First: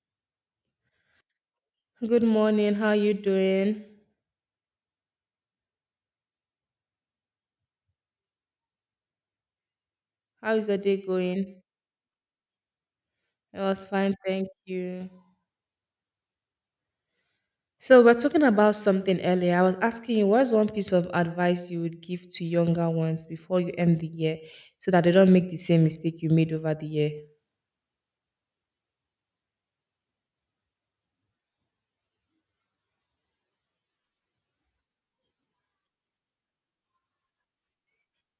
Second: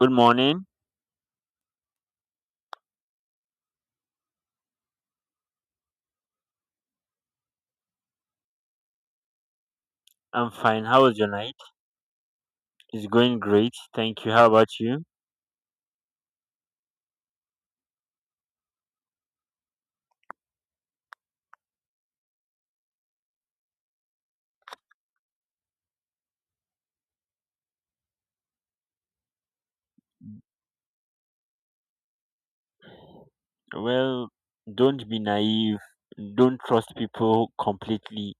Good morning. Good morning. How you doing? I'm How is the fine. day How was your night? going? It's going It great. was fine, Thank you. How thank about you? you. So we're talking about something earlier. I was asking you, what's one piece of advice you would give to younger ones before you end the year, so that they don't make the same mistake you made over the year? Well, don't be naive. Don't trust people completely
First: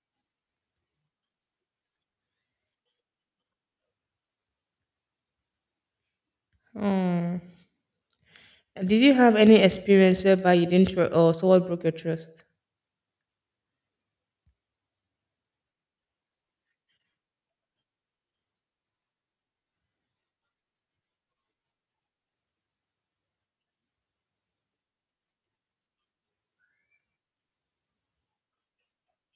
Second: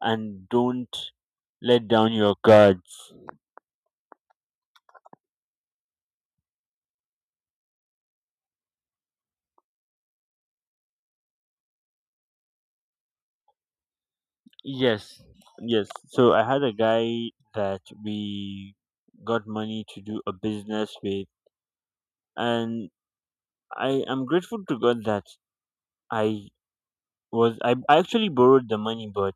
and don't let down your guards. Hmm. And did you have any experience whereby you didn't trust, or someone broke your trust? Yes. Yes. So I had a guy that we got money to do a business with, and I am grateful to God that I was I actually borrowed the money, but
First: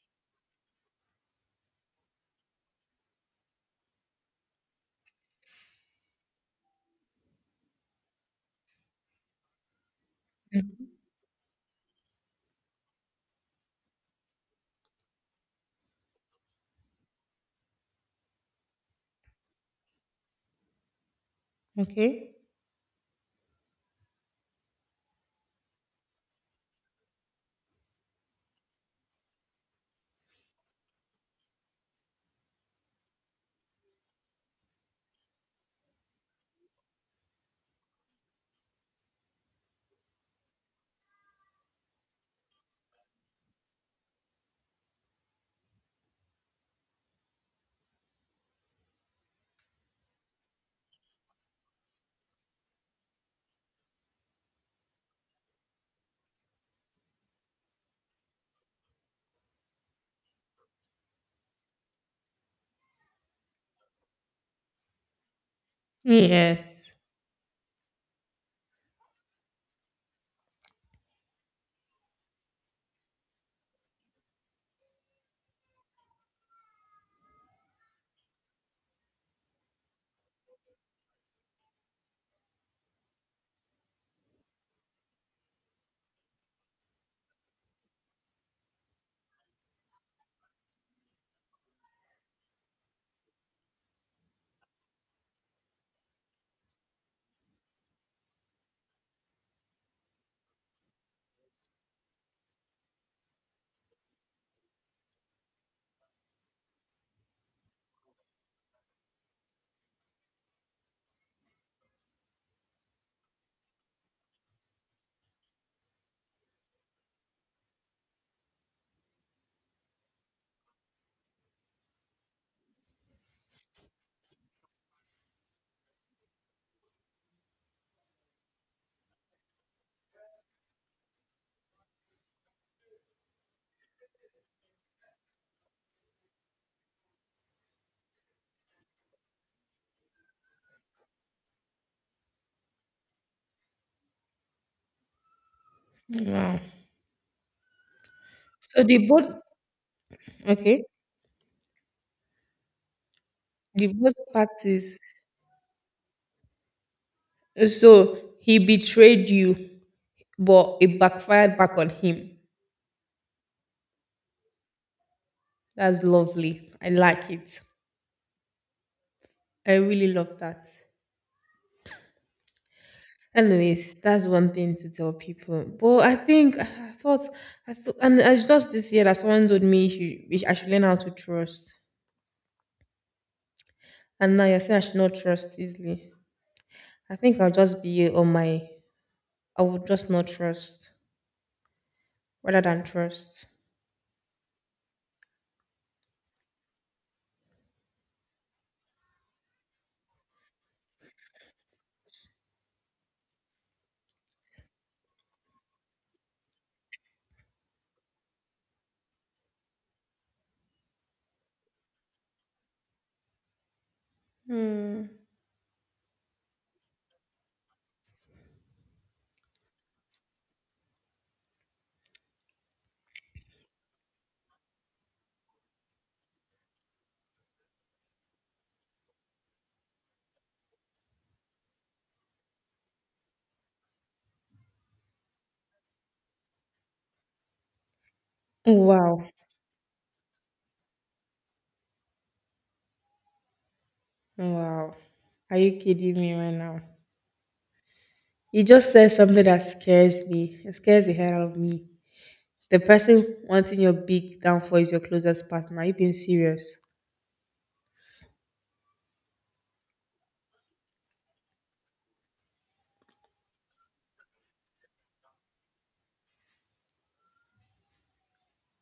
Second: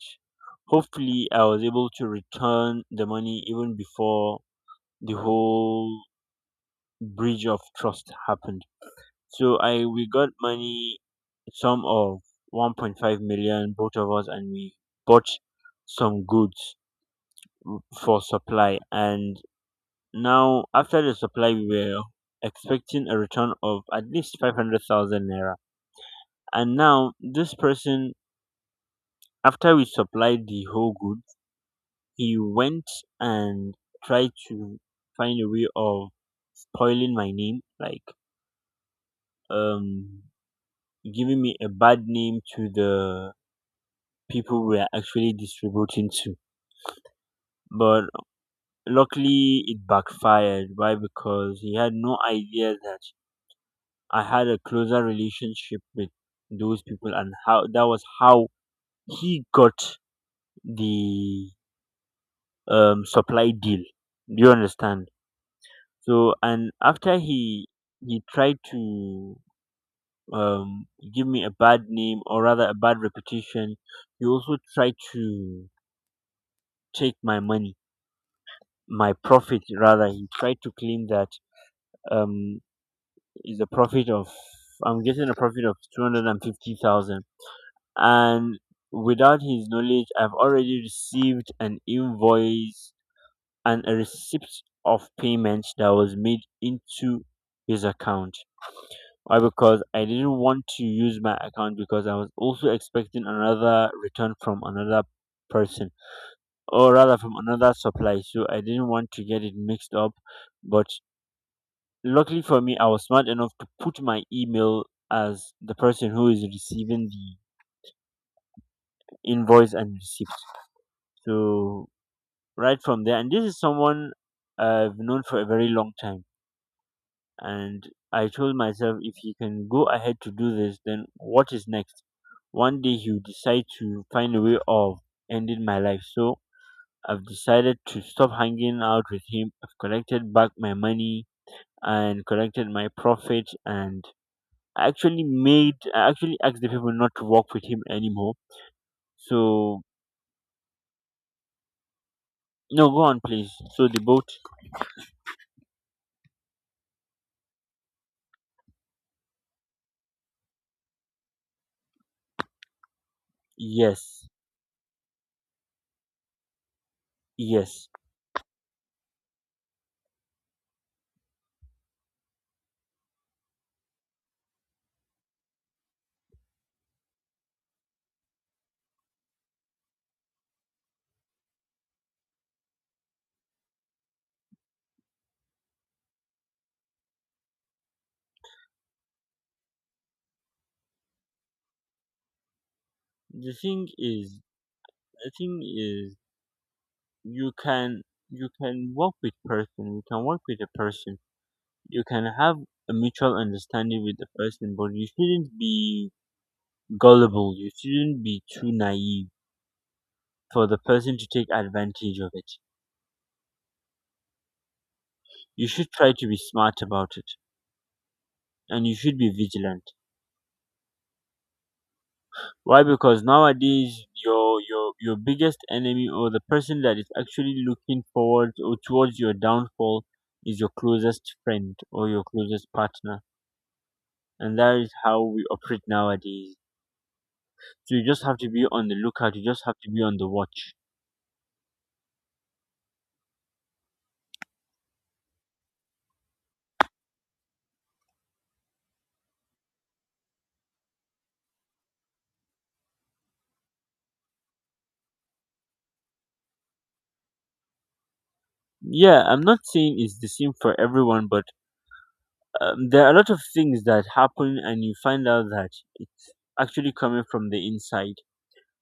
hopefully I was able to return the money even before the whole bridge of trust happened. So I we got Mhm. money, some of 1.5 million, both of us, and we bought some goods for supply. And now after the supply, we were Okay. expecting a return of at least 500,000 naira. And now this person, after we supplied the whole goods, he went and tried to find a way of spoiling my name, like um giving me a bad name to the people we are actually distributing to. But luckily, it backfired. Why? Because he had no idea that I had a closer relationship with those people, and how that was how he got the supply deal. Do you understand? So, and Yes. after he tried to um, give me a bad name, or rather a bad reputation, he also tried to take my money, my profit, rather he tried to claim that um is a profit of I'm getting a profit of 250,000 and 50,000, and without his knowledge I've already received an invoice and a receipt of payment that was made into his account. Why? Because I didn't want to use my account because I was also expecting another return from another person, or rather from another supply, so I didn't want to get it mixed up. But luckily for me, I was smart enough to put my email as the person who is receiving the invoice and receipt. So right from there, and this is someone I've known for a very long time, and I told myself, if he can go ahead to do this, then what is next? One day he'll decide to find a way of ending my life. So I've decided to stop hanging out with him. I've collected back my money and collected my profit, and actually made I actually Wow. asked the people not to work with him anymore. So the both So okay, no, go on please. So the the both boat, parties. So he betrayed you, but it backfired back on him. yes, That's lovely. I like it. yes. I really love that. Anyways, that's one thing to tell people. But I think I thought, and it's just this year that someone told me she, I should learn how to trust. And now you're saying I should not trust easily. I think I'll just be on my. I would just not trust rather than trust. The thing is, the thing is, you can work with a person. You can have a mutual understanding with the person, but you shouldn't be gullible. You shouldn't be too naive for the person to take advantage of it. Hmm. You should try to be smart about it, and you should be vigilant. Why? Because nowadays your biggest enemy, or the person that is actually looking forward or towards your downfall, is your closest friend or your closest partner. And that is how we operate nowadays. So you just have to be on the Wow. lookout, you just have to be on the watch. Wow. Are you kidding me right now? You just said something that scares me. It scares the hell out of me. The person wanting your big downfall is your closest partner. Are you being serious? Yeah, I'm not saying it's the same for everyone, but there are a lot of things that happen and you find out that it's actually coming from the inside.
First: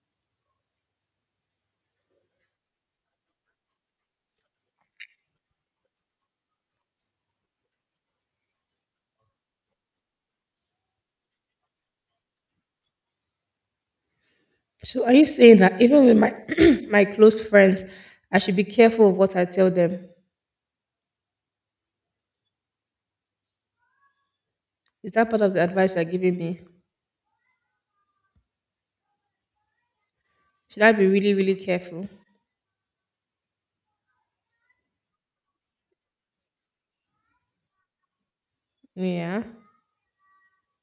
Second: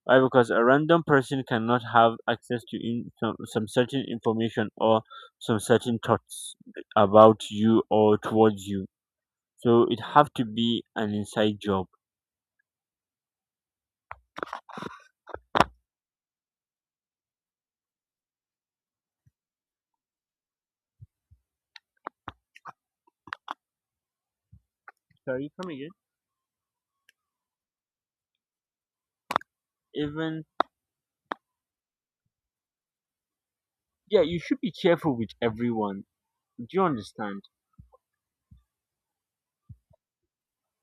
Why? Because a random person cannot have access to some certain information or some certain thoughts about you or towards you. So it have to be an inside job. So are you saying that even with my my close friends, I should be careful of what I tell them? Is that part Sorry, of the come again. advice you're giving me? Even Should I be really, really careful? Yeah, you should be careful with everyone. Do you understand? Yeah.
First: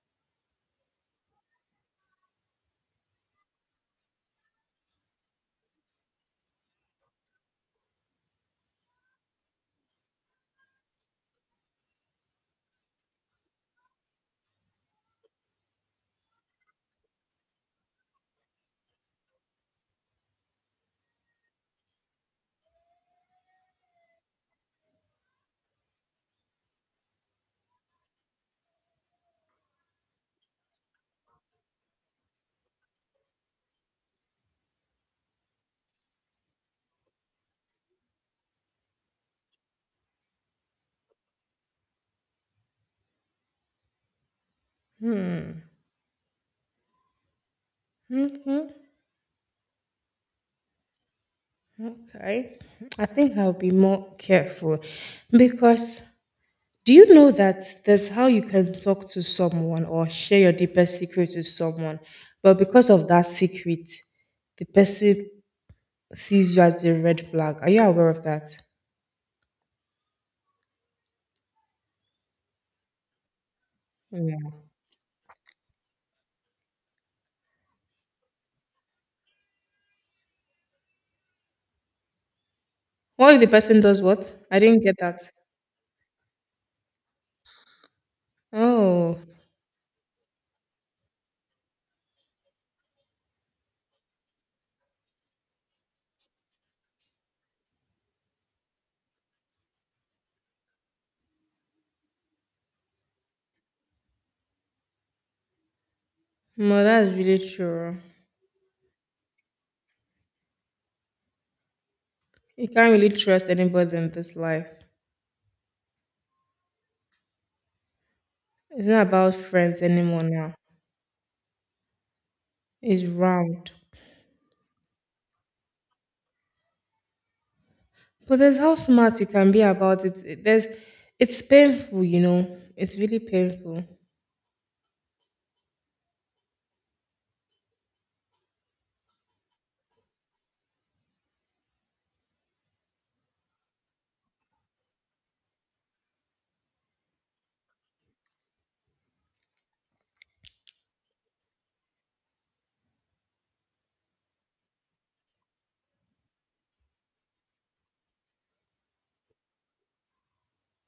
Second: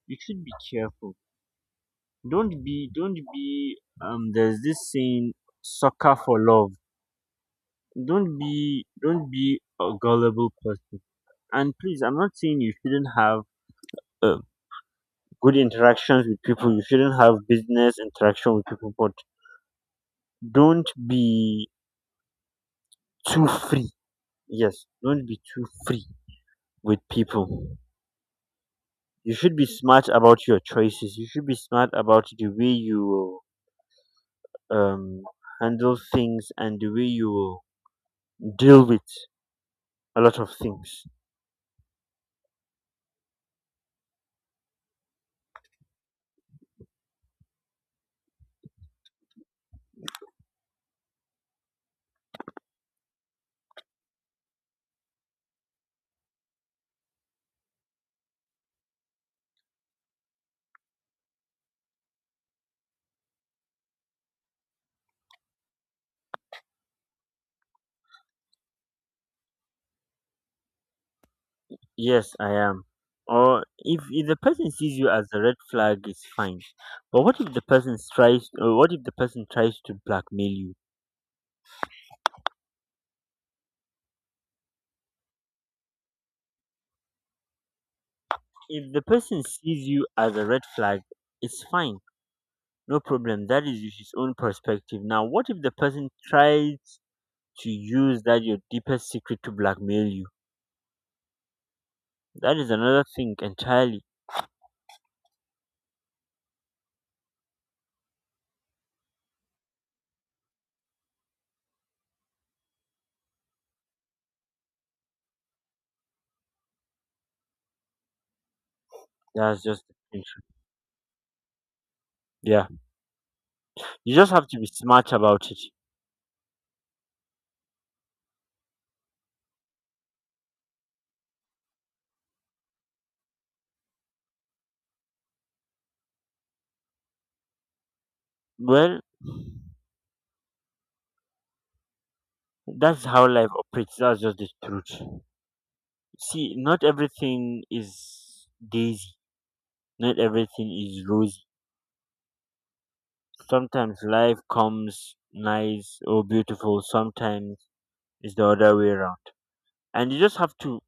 You should be careful. Don't be. There's this saying, "Sucker for love." Don't be a gullible person. And please, I'm not saying you shouldn't have a good interactions with people. You shouldn't have business interaction with people, but don't be too free. Yes, don't be too free with people. You should be smart about your choices. You should be smart about the way you um, handle things and the way you deal with a lot of things. Hmm. Okay. I think I'll be more careful because do you know that there's how you can talk to someone or share your deepest secret with someone, but because of that secret, the person sees you as a red flag. Are you aware of that? Yes, I am. Or if the Yeah. person sees you as a red flag, it's fine. But what if the person tries? Or what if the person tries to blackmail you? What if the person does what? I didn't get that. If the Oh, person sees you as a red flag, it's fine. No problem. That is his own perspective. Now, what if the person tries to use that your deepest secret to blackmail you? That is another thing entirely. no, that's really true. You can't really trust anybody in this life. It's not about That's friends just the anymore thing. now. Yeah. It's round. You just have to be smart about it. But there's how smart you can be about it. It- there's, it's painful, you know. It's really painful. Well, that's how life operates. That's just the truth. See, not everything is daisy. Not everything is rosy. Sometimes life comes nice or beautiful. Sometimes it's the other way around. And you just have to,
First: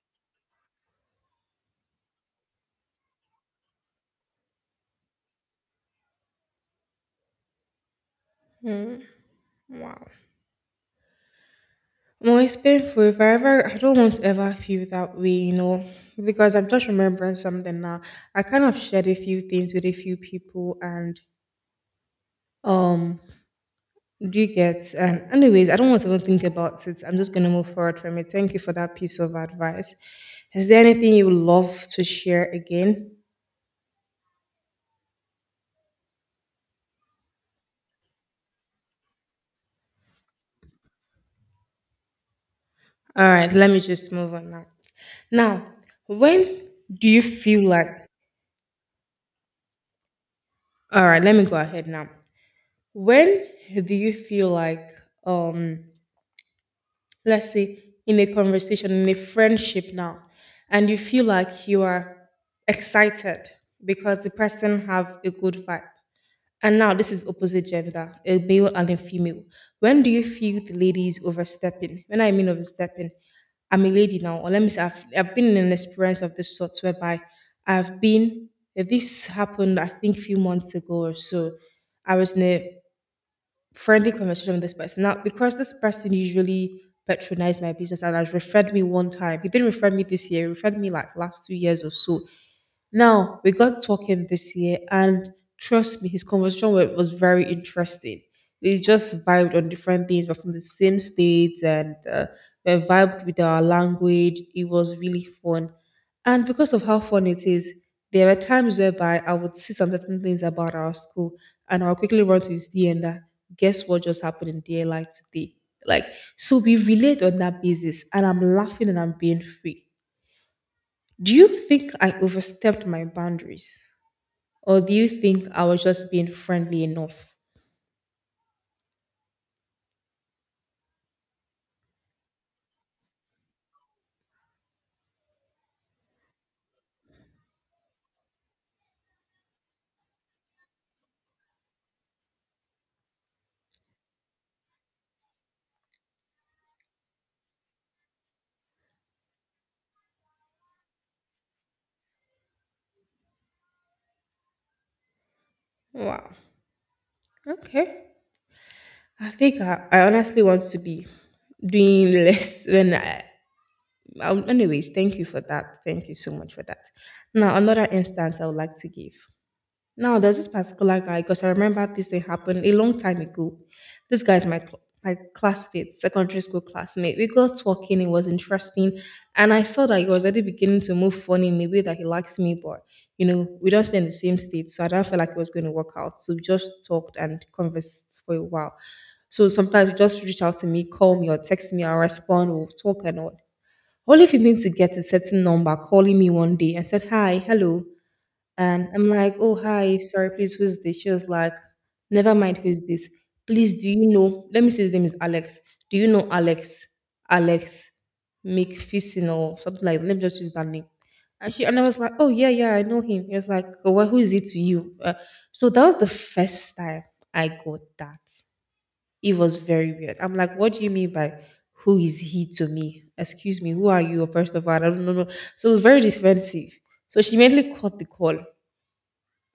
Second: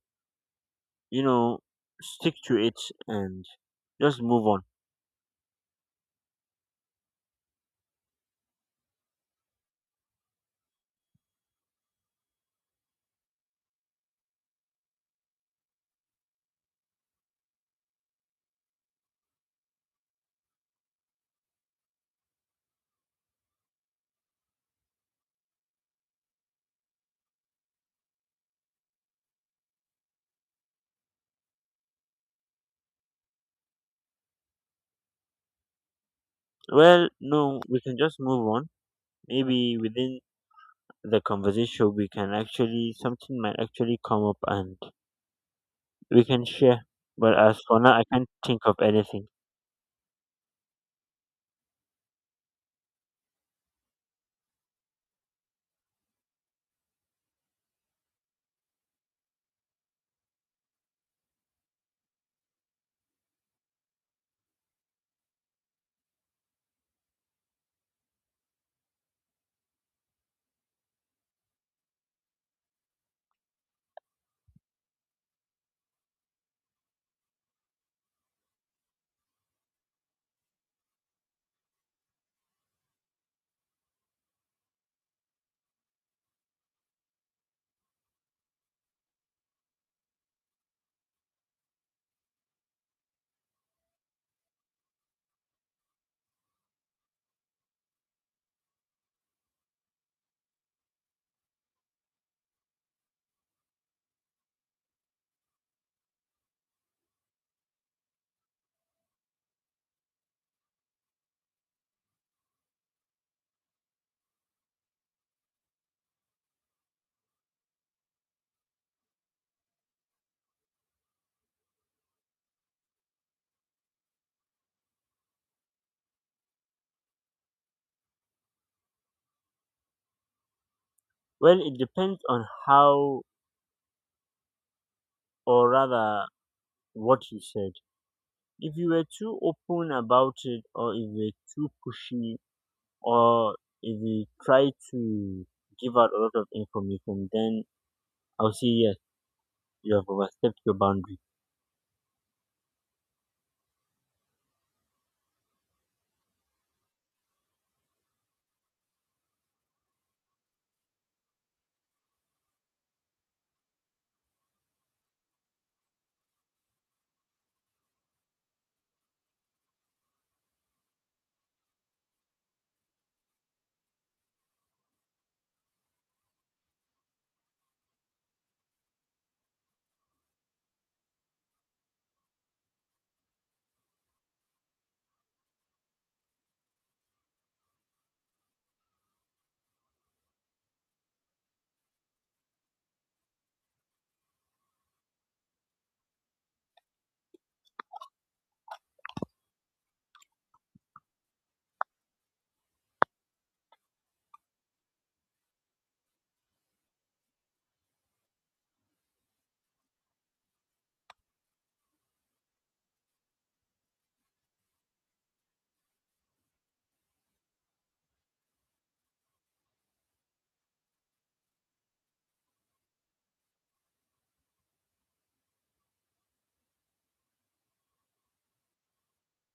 you know, stick to it and just move on. Wow. Well, it's painful. If I ever, I don't want to ever feel that way, you know, because I'm just remembering something now. I kind of shared a few things with a few people, and um, do you get? And anyways, I don't want to even think about it. I'm just gonna move forward from it. Thank you for that piece of advice. Is there anything you would love to share again? Well, no, we can just move on. Maybe within the conversation, we can actually, All something right, might let me actually just come move up on now. and Now, we can when share. do you But as feel for now, I like? can't think of anything. All right, let me go ahead now. When do you feel like um? Let's say in a conversation in a friendship now, and you feel like you are excited because the person have a good vibe, and now this is opposite gender, a male and a female. When do you feel the lady is overstepping? When I mean overstepping, I'm a lady now, or let me say I've been in an experience of this sort whereby I've been this happened I think a few months ago or so. I was in a friendly conversation with this person. Now, because this person usually patronized my business and has referred me one time, he didn't refer me this year, he referred me like last 2 years or so. Now we got talking this year, and trust me, his conversation was very interesting. We just vibed on different things, but from the same states, and we vibed with our language. It was really fun, and because of how fun it is, there were times whereby I would see some certain things about our school, and I'll quickly run to his DM that guess what just happened in DLI today. Like so, we relate on that basis, and I'm laughing and I'm being free. Do you think I overstepped my boundaries? Or do you think I was just being friendly enough? Well, it depends on how, or rather, what you said. If you were too open about it, or if you were too pushy, or if you try to give out a lot of information, then I'll say yes, you have overstepped your boundary. Wow. Okay. I think I honestly want to be doing less when I. Anyways, thank you for that. Thank you so much for that. Now, another instance I would like to give. Now there's this particular guy, because I remember this thing happened a long time ago. This guy is my my classmate, secondary school classmate. We got talking; it was interesting, and I saw that he was already beginning to move funny in a way that he likes me. But you know, we don't stay in the same state, so I don't feel like it was going to work out. So we just talked and conversed for a while. So sometimes you just reach out to me, call me or text me, I'll respond, we'll talk and all. Only for him to get a certain number calling me one day and said, "Hi, hello." And I'm like, "Oh, hi, sorry, please, who's this?" She was like, "Never mind, who's this? Please, do you know? Let me see, his name is Alex. Do you know Alex? Alex McPherson," or something like that. Let me just use that name. And, she, and I was like, "Oh, yeah, yeah, I know him." He was like, "Oh, well, who is he to you?" So that was the first time I got that. It was very weird. I'm like, what do you mean by who is he to me? Excuse me, who are you? First of all, I don't know. No. So it was very defensive. So she immediately caught the call.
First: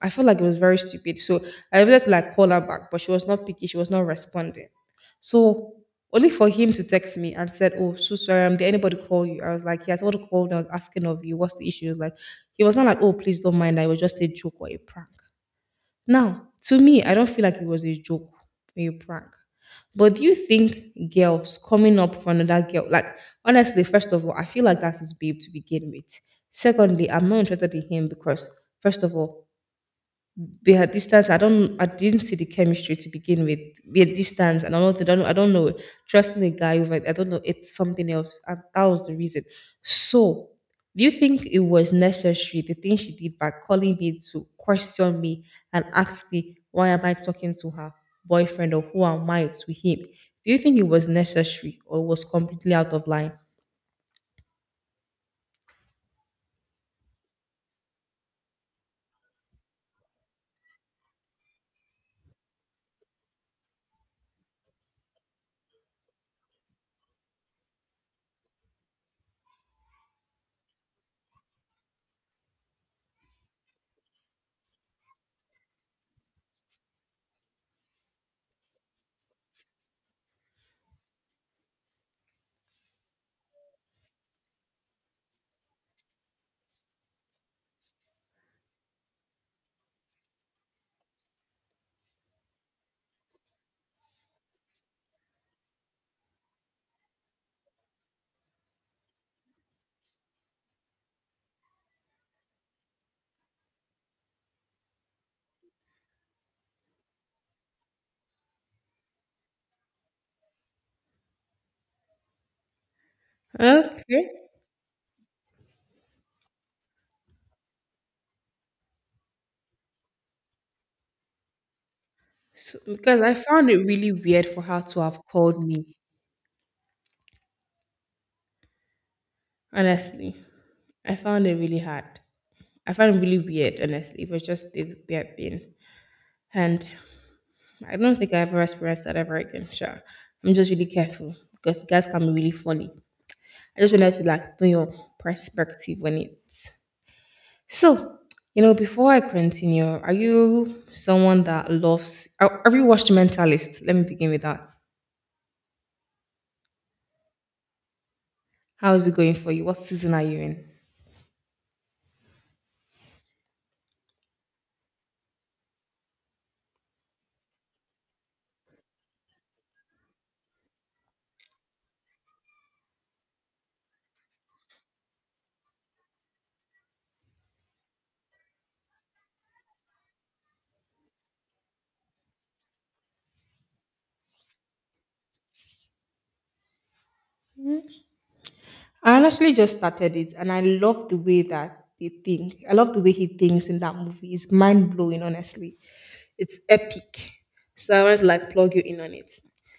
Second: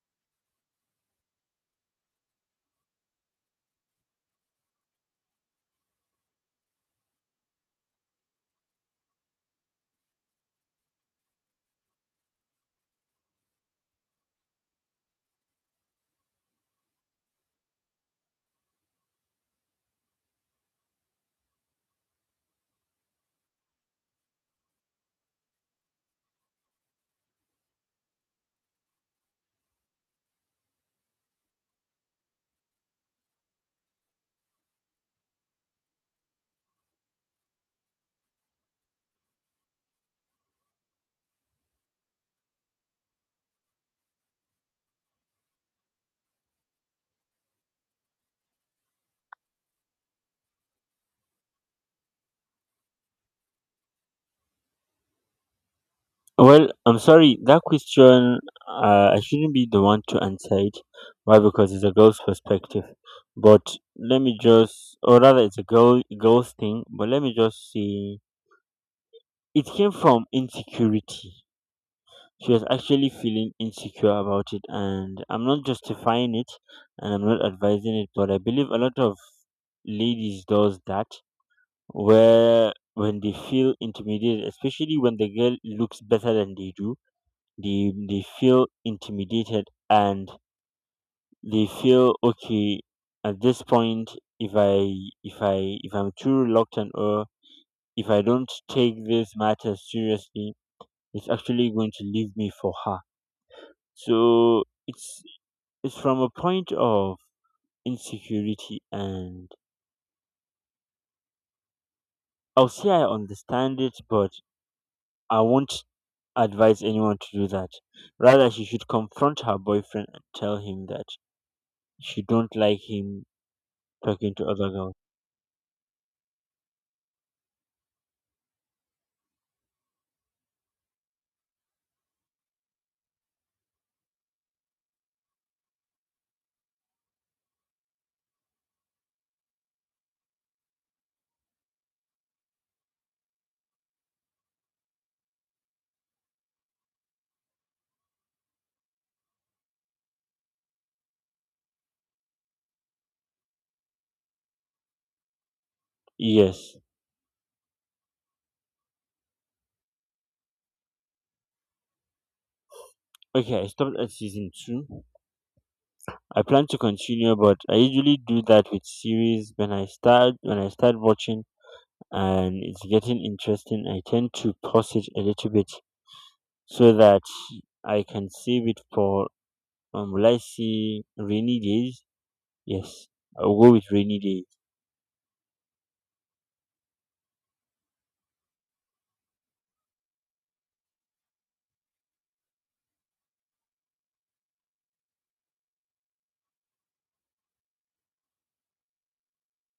I felt like it was very stupid. So I wanted to like call her back, but she was not picky; she was not responding. So only for him to text me and said, "Oh, so sorry, did anybody call you?" I was like, "Yeah, someone called I was asking of you, what's the issue?" He was like, he was not like, "Oh, please don't mind, I was just a joke or a prank." Now, to me, I don't feel like it was a joke or a prank. But do you think girls coming up for another girl, like honestly, first of all, I feel like that's his babe to begin with. Secondly, I'm not interested in him because, first of all, we are distance. I don't. I didn't see the chemistry to begin with. We are distance, and I don't. I don't. I don't know. Trusting a guy over. I don't know. It's something else, and that was the reason. So, do you think it was necessary the thing she did by calling me to question me and ask me why am I talking to her boyfriend, or who am I to him? Do you think it was necessary or was completely out of line? Well, I'm sorry, that question, I shouldn't be the one to answer it. Why? Because it's a girl's perspective. But let me just, or rather, it's a girl's thing. But let me just say, it came from insecurity. She was actually feeling insecure about it, and I'm not justifying it, and I'm not advising it. But I believe a lot of ladies does that, where when they feel intimidated, especially when the girl looks better than they do, they feel intimidated and they feel, okay, at this point, if I if I'm too reluctant, or if I don't take this matter seriously, it's actually going to leave me for her. So it's from a point of insecurity, and I'll say I understand it, but Okay. I won't advise anyone to do that. Rather, she should confront her boyfriend and tell him that she don't So, like because him I found it really talking to weird for other her girls. to have called me. Honestly, I found it really hard. I found it really weird, honestly. It was just the weird thing. And I don't think I ever experienced that ever again. Sure. I'm just really careful because guys can be really funny. I just wanted to like know your perspective on it. So, you know, before I continue, are you someone that loves are, have you watched Mentalist? Let me begin with that. Yes. How is it going for you? What season are you in? Okay, I stopped at season two. I plan to continue, but I usually do that with series when I start watching and it's getting interesting. I tend to pause it a little bit so that I can save it for will I see rainy days? Yes, I'll go with rainy day. I honestly just started it and I love the way that they think. I love the way he thinks in that movie. It's mind blowing, honestly. It's epic. So I want to like plug you in on it.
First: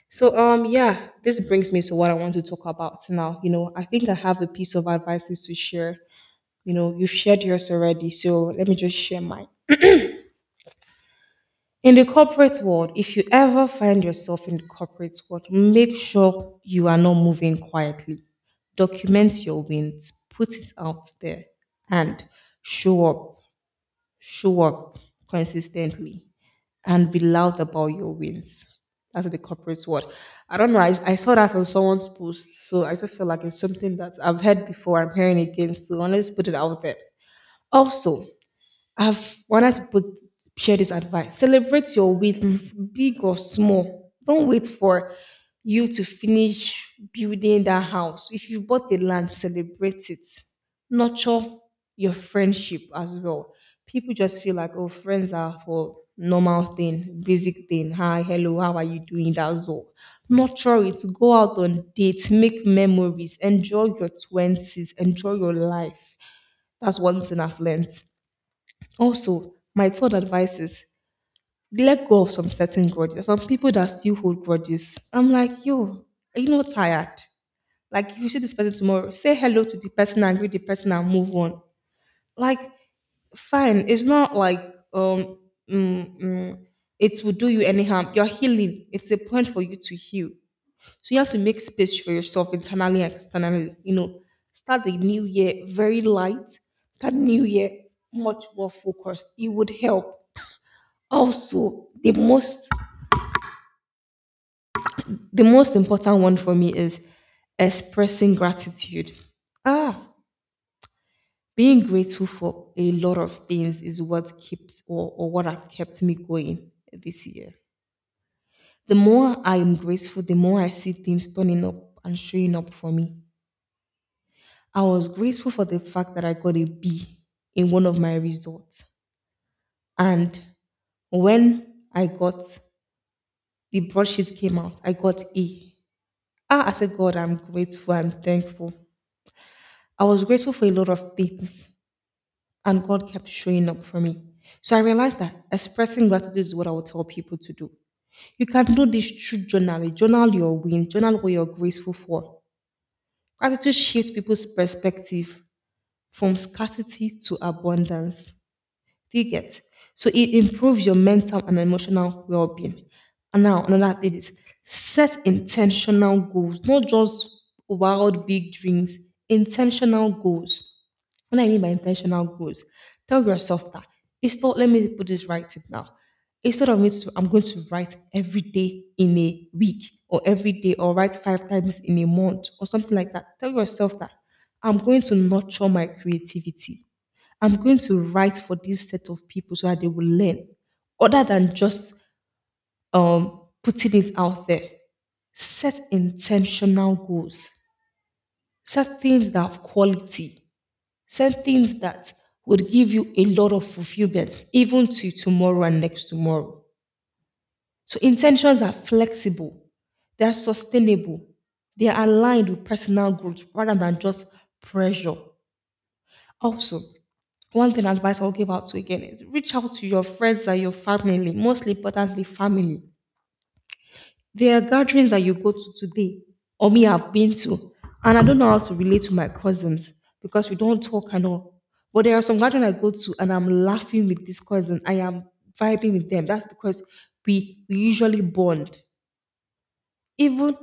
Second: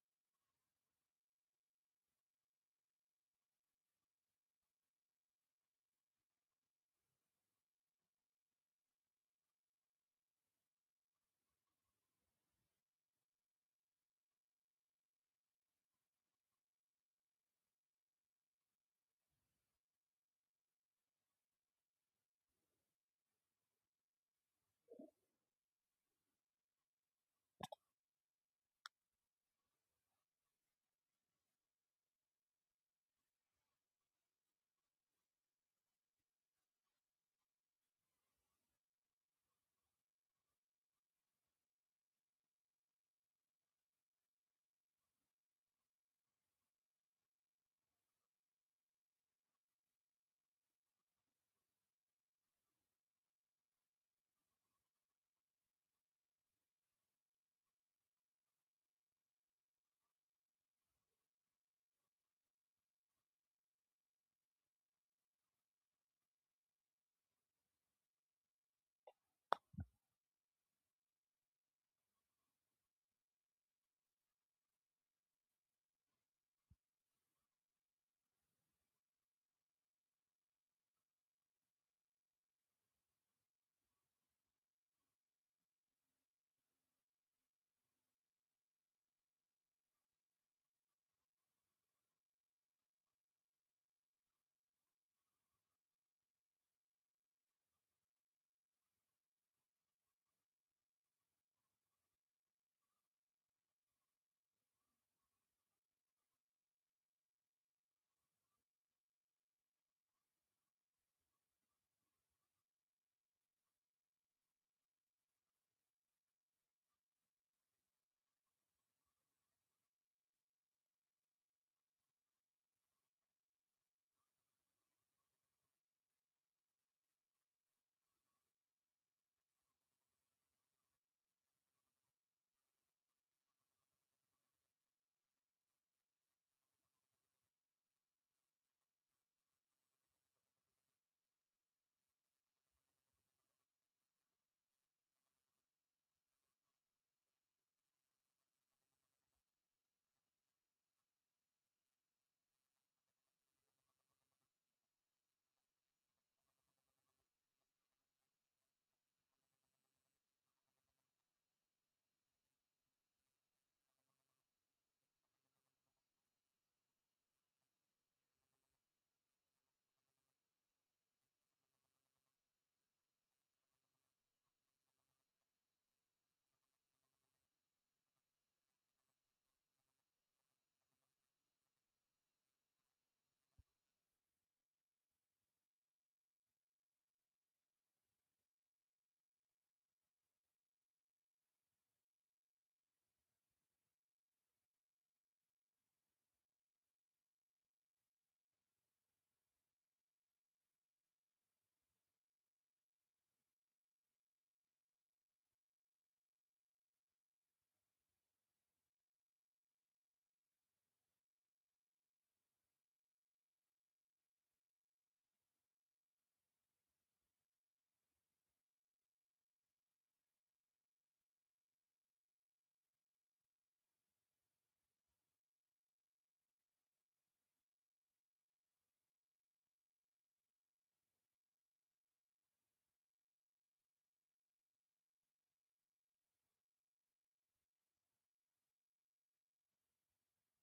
So yeah, this brings me to what I want to talk about now. You know, I think I have a piece of advices to share. You know, you've shared yours already, so let me just share mine. In the corporate world, if you ever find yourself in the corporate world, make sure you are not moving quietly. Document your wins, put it out there, and show up, show up consistently, and be loud about your wins. That's the corporate world. I don't know. I saw that on someone's post, so I just feel like it's something that I've heard before. I'm hearing again, so let's put it out there. Also, I've wanted to put share this advice. Celebrate your wins, big or small. Don't wait for you to finish building that house. If you bought the land, celebrate it. Nurture your friendship as well. People just feel like, oh, friends are for normal thing, basic thing. Hi, hello, how are you doing? That's all. Nurture it. Go out on dates, make memories, enjoy your twenties, enjoy your life. That's one thing I've learned. Also, my third advice is let go of some certain grudges. There's some people that still hold grudges. I'm like, yo, are you not tired? Like, if you see this person tomorrow, say hello to the person, and greet the person, and move on. Like, fine. It's not like um, mm, mm, it will do you any harm. You're healing. It's a point for you to heal. So you have to make space for yourself internally and externally. Start the new year very light. Start the new year much more focused. It would help. Also, the most important one for me is expressing gratitude. Ah, Being grateful for a lot of things is what keeps or what have kept me going this year. The more I am grateful, the more I see things turning up and showing up for me. I was grateful for the fact that I got a B in one of my results. And when I got the broadsheet came out, I got A. I said, God, I'm grateful, I'm thankful. I was grateful for a lot of things, and God kept showing up for me. So I realized that expressing gratitude is what I would tell people to do. You can do this through journaling. Journal your win, journal what you're grateful for. Gratitude shifts people's perspective from scarcity to abundance. Do you get? So it improves your mental and emotional well being. And now, another thing is set intentional goals, not just wild, big dreams, intentional goals. What I mean by intentional goals, tell yourself that instead, let me put this right tip now. Instead of me to, I'm going to write every day in a week or every day or write five times in a month or something like that. Tell yourself that I'm going to nurture my creativity. I'm going to write for this set of people so that they will learn, other than just putting it out there. Set intentional goals. Set things that have quality. Set things that would give you a lot of fulfillment, even to tomorrow and next tomorrow. So intentions are flexible, they are sustainable, they are aligned with personal growth rather than just pressure. Also, one thing advice I'll give out to again is reach out to your friends and your family, most importantly, family. There are gatherings that you go to today, or me I've been to, and I don't know how to relate to my cousins because we don't talk and all. But there are some gatherings I go to and I'm laughing with this cousin. I am vibing with them. That's because we usually bond. Even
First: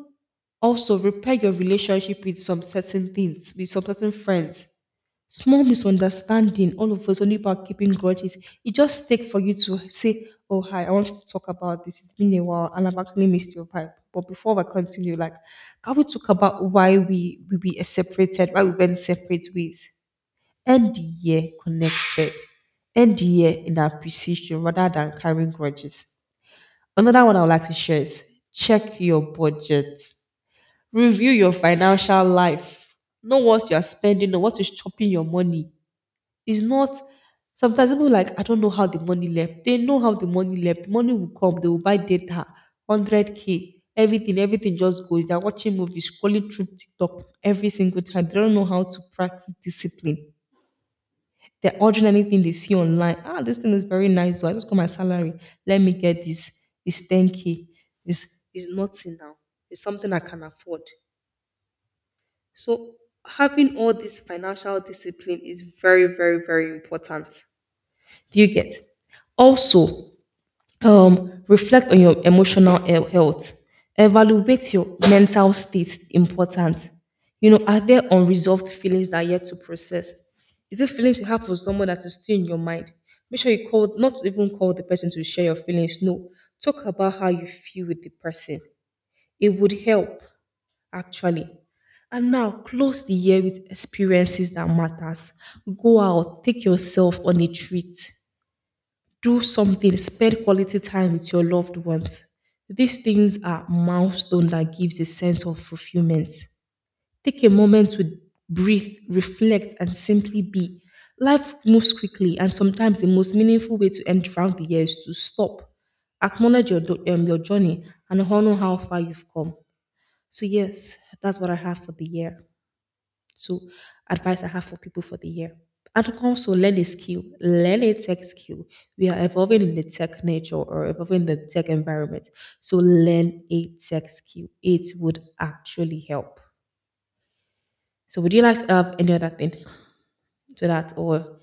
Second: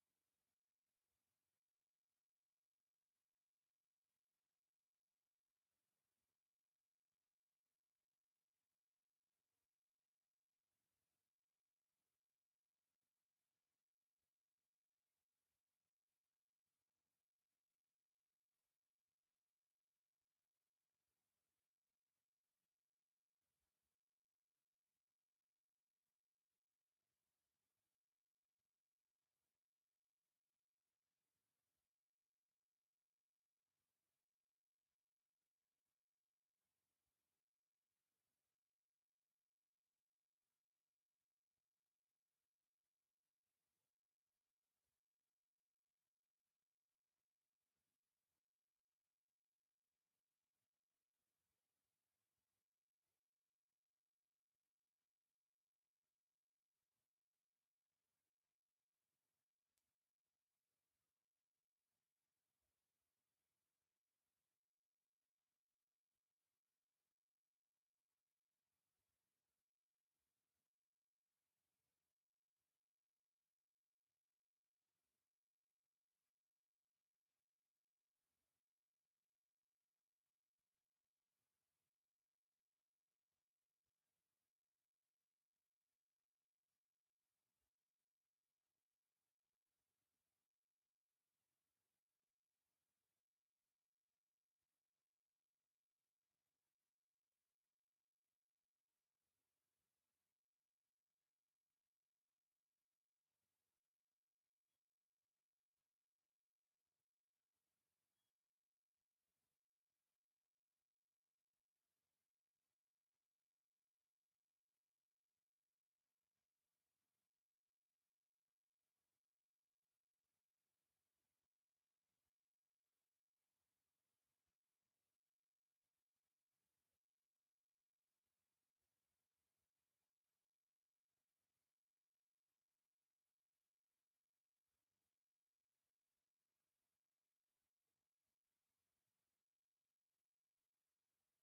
also repair your relationship with some certain things, with some certain friends, small misunderstanding all of a sudden about keeping grudges. It just takes for you to say, oh, hi, I want to talk about this. It's been a while and I've actually missed your vibe. But before I continue, like, can we talk about why we separated, why we went separate ways? End the year connected, end the year in appreciation rather than carrying grudges. Another one I would like to share is check your budget, review your financial life, know what you're spending, know what is chopping your money. It's not, sometimes people like I don't know how the money left. They know how the money left. The money will come, they will buy data, 100K, everything, everything just goes. They're watching movies, scrolling through TikTok every single time. They don't know how to practice discipline. They're ordering anything they see online. Ah, this thing is very nice. So I just got my salary. Let me get this. It's 10K. It's nothing now. It's something I can afford. So having all this financial discipline is very, very, very important. Do you get? Also, reflect on your emotional health. Evaluate your mental state. Important. You know, are there unresolved feelings that are yet to process? Is it feelings you have for someone that is still in your mind? Make sure you call, not even call the person to share your feelings. No, talk about how you feel with the person. It would help, actually. And now close the year with experiences that matters. Go out, take yourself on a treat, do something, spend quality time with your loved ones. These things are milestones that gives a sense of fulfillment. Take a moment to breathe, reflect, and simply be. Life moves quickly, and sometimes the most meaningful way to end round the year is to stop, acknowledge your your journey, and honor how far you've come. So yes, that's what I have for the year. So, advice I have for people for the year. And also learn a skill, learn a tech skill. We are evolving in the tech nature or evolving in the tech environment. So learn a tech skill. It would actually help. So would you like to have any other thing to that? Or do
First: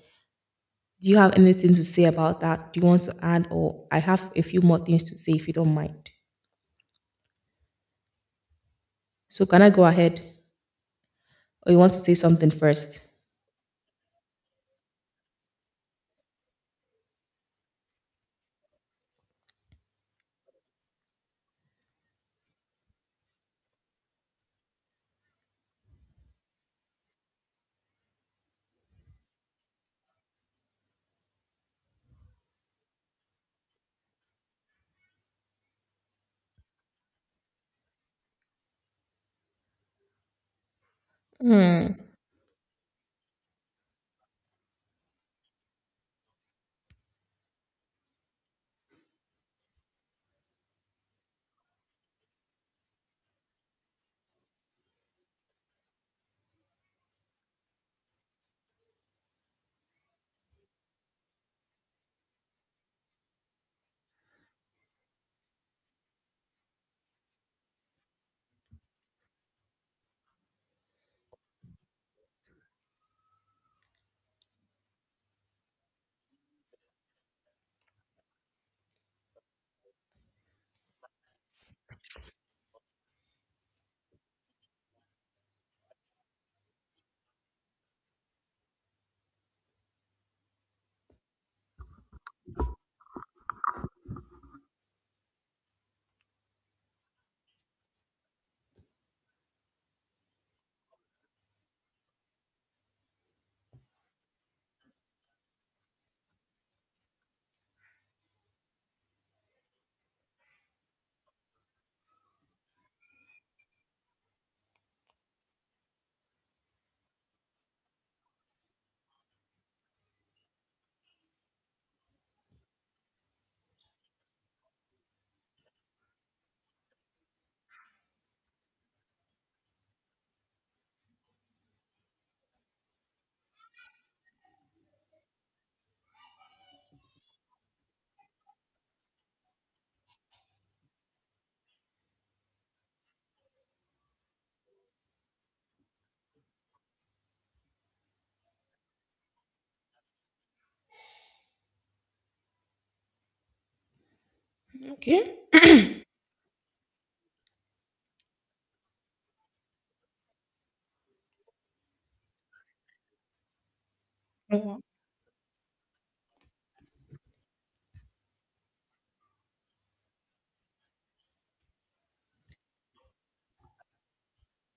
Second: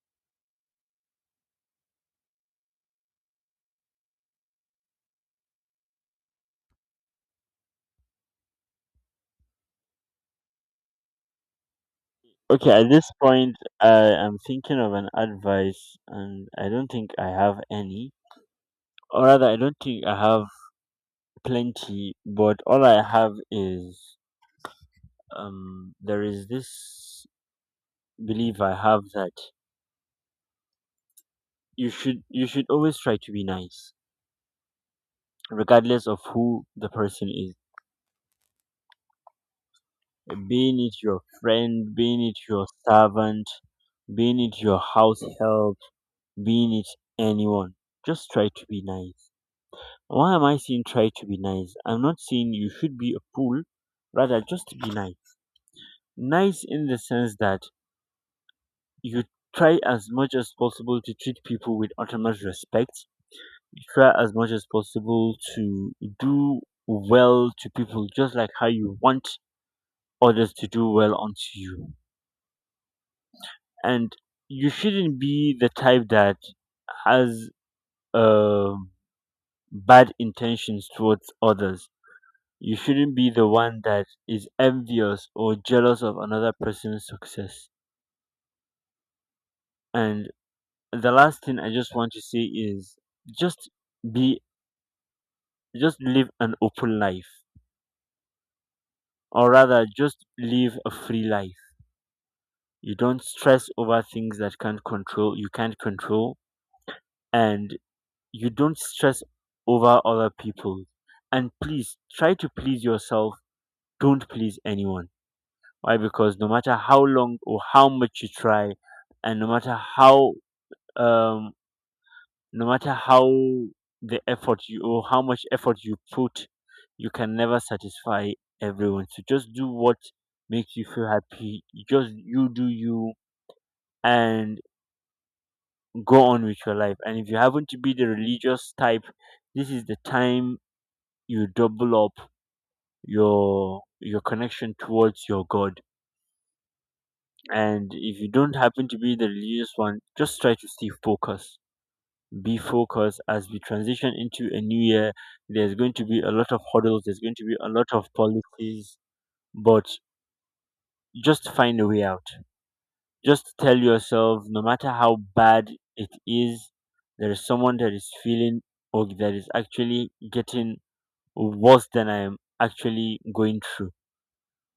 you have anything to say about that? Do you want to add? Or I have a few more things to say if you don't mind. So can I go ahead? Or you want to say something Okay, at first? this point, I am thinking of an advice, and I don't think I have any, or rather, I don't think I have plenty. But all I have is there is this belief I have that you should always try to be nice, regardless of who the person is, being it your friend, Hmm. being it your servant, being it your house help, being it anyone. Just try to be nice. Why am I seeing try to be nice? I'm not saying you should be a fool, rather just be nice. Nice in the sense that you try as much as possible to treat people with utmost respect. You try as much as possible to do well to people just like how you want others to do well onto you. And you shouldn't be the type that has um bad intentions towards others. You shouldn't be the one that is envious or jealous of another person's success. And the last thing I just want to say is, just be, just live an open life, or rather, just live a free life. You don't stress over things that can't control, you can't control, and you don't stress over other people. And please try to please yourself. Don't please anyone. Why? Because no matter how long or how much you try, and no matter how, um, no matter how the effort you or how much effort you put, you can never satisfy everyone. So just do what makes you feel happy. You just you do you and go on with your life. And if you happen to be the religious type, this is the time you double up your connection towards your God. And if you don't happen to be the religious one, just try to stay focused. Be focused as we transition into a new year. Okay. There's going to be a lot of hurdles, there's going to be a lot of policies, but just find a way out. Just tell yourself, no matter how bad it is, there is someone that is feeling, or that is actually getting worse than I am actually going through.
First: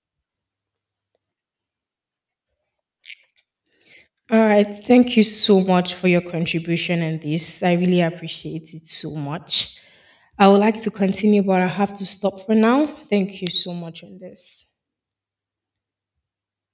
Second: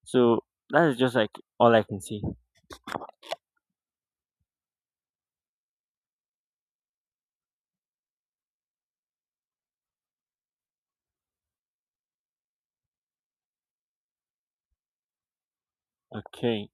So that is just like all I can say. All right. Thank you so much for your contribution and this. I really appreciate it so much. I would like to continue, but I have to stop for now. Thank you so much on this. Okay.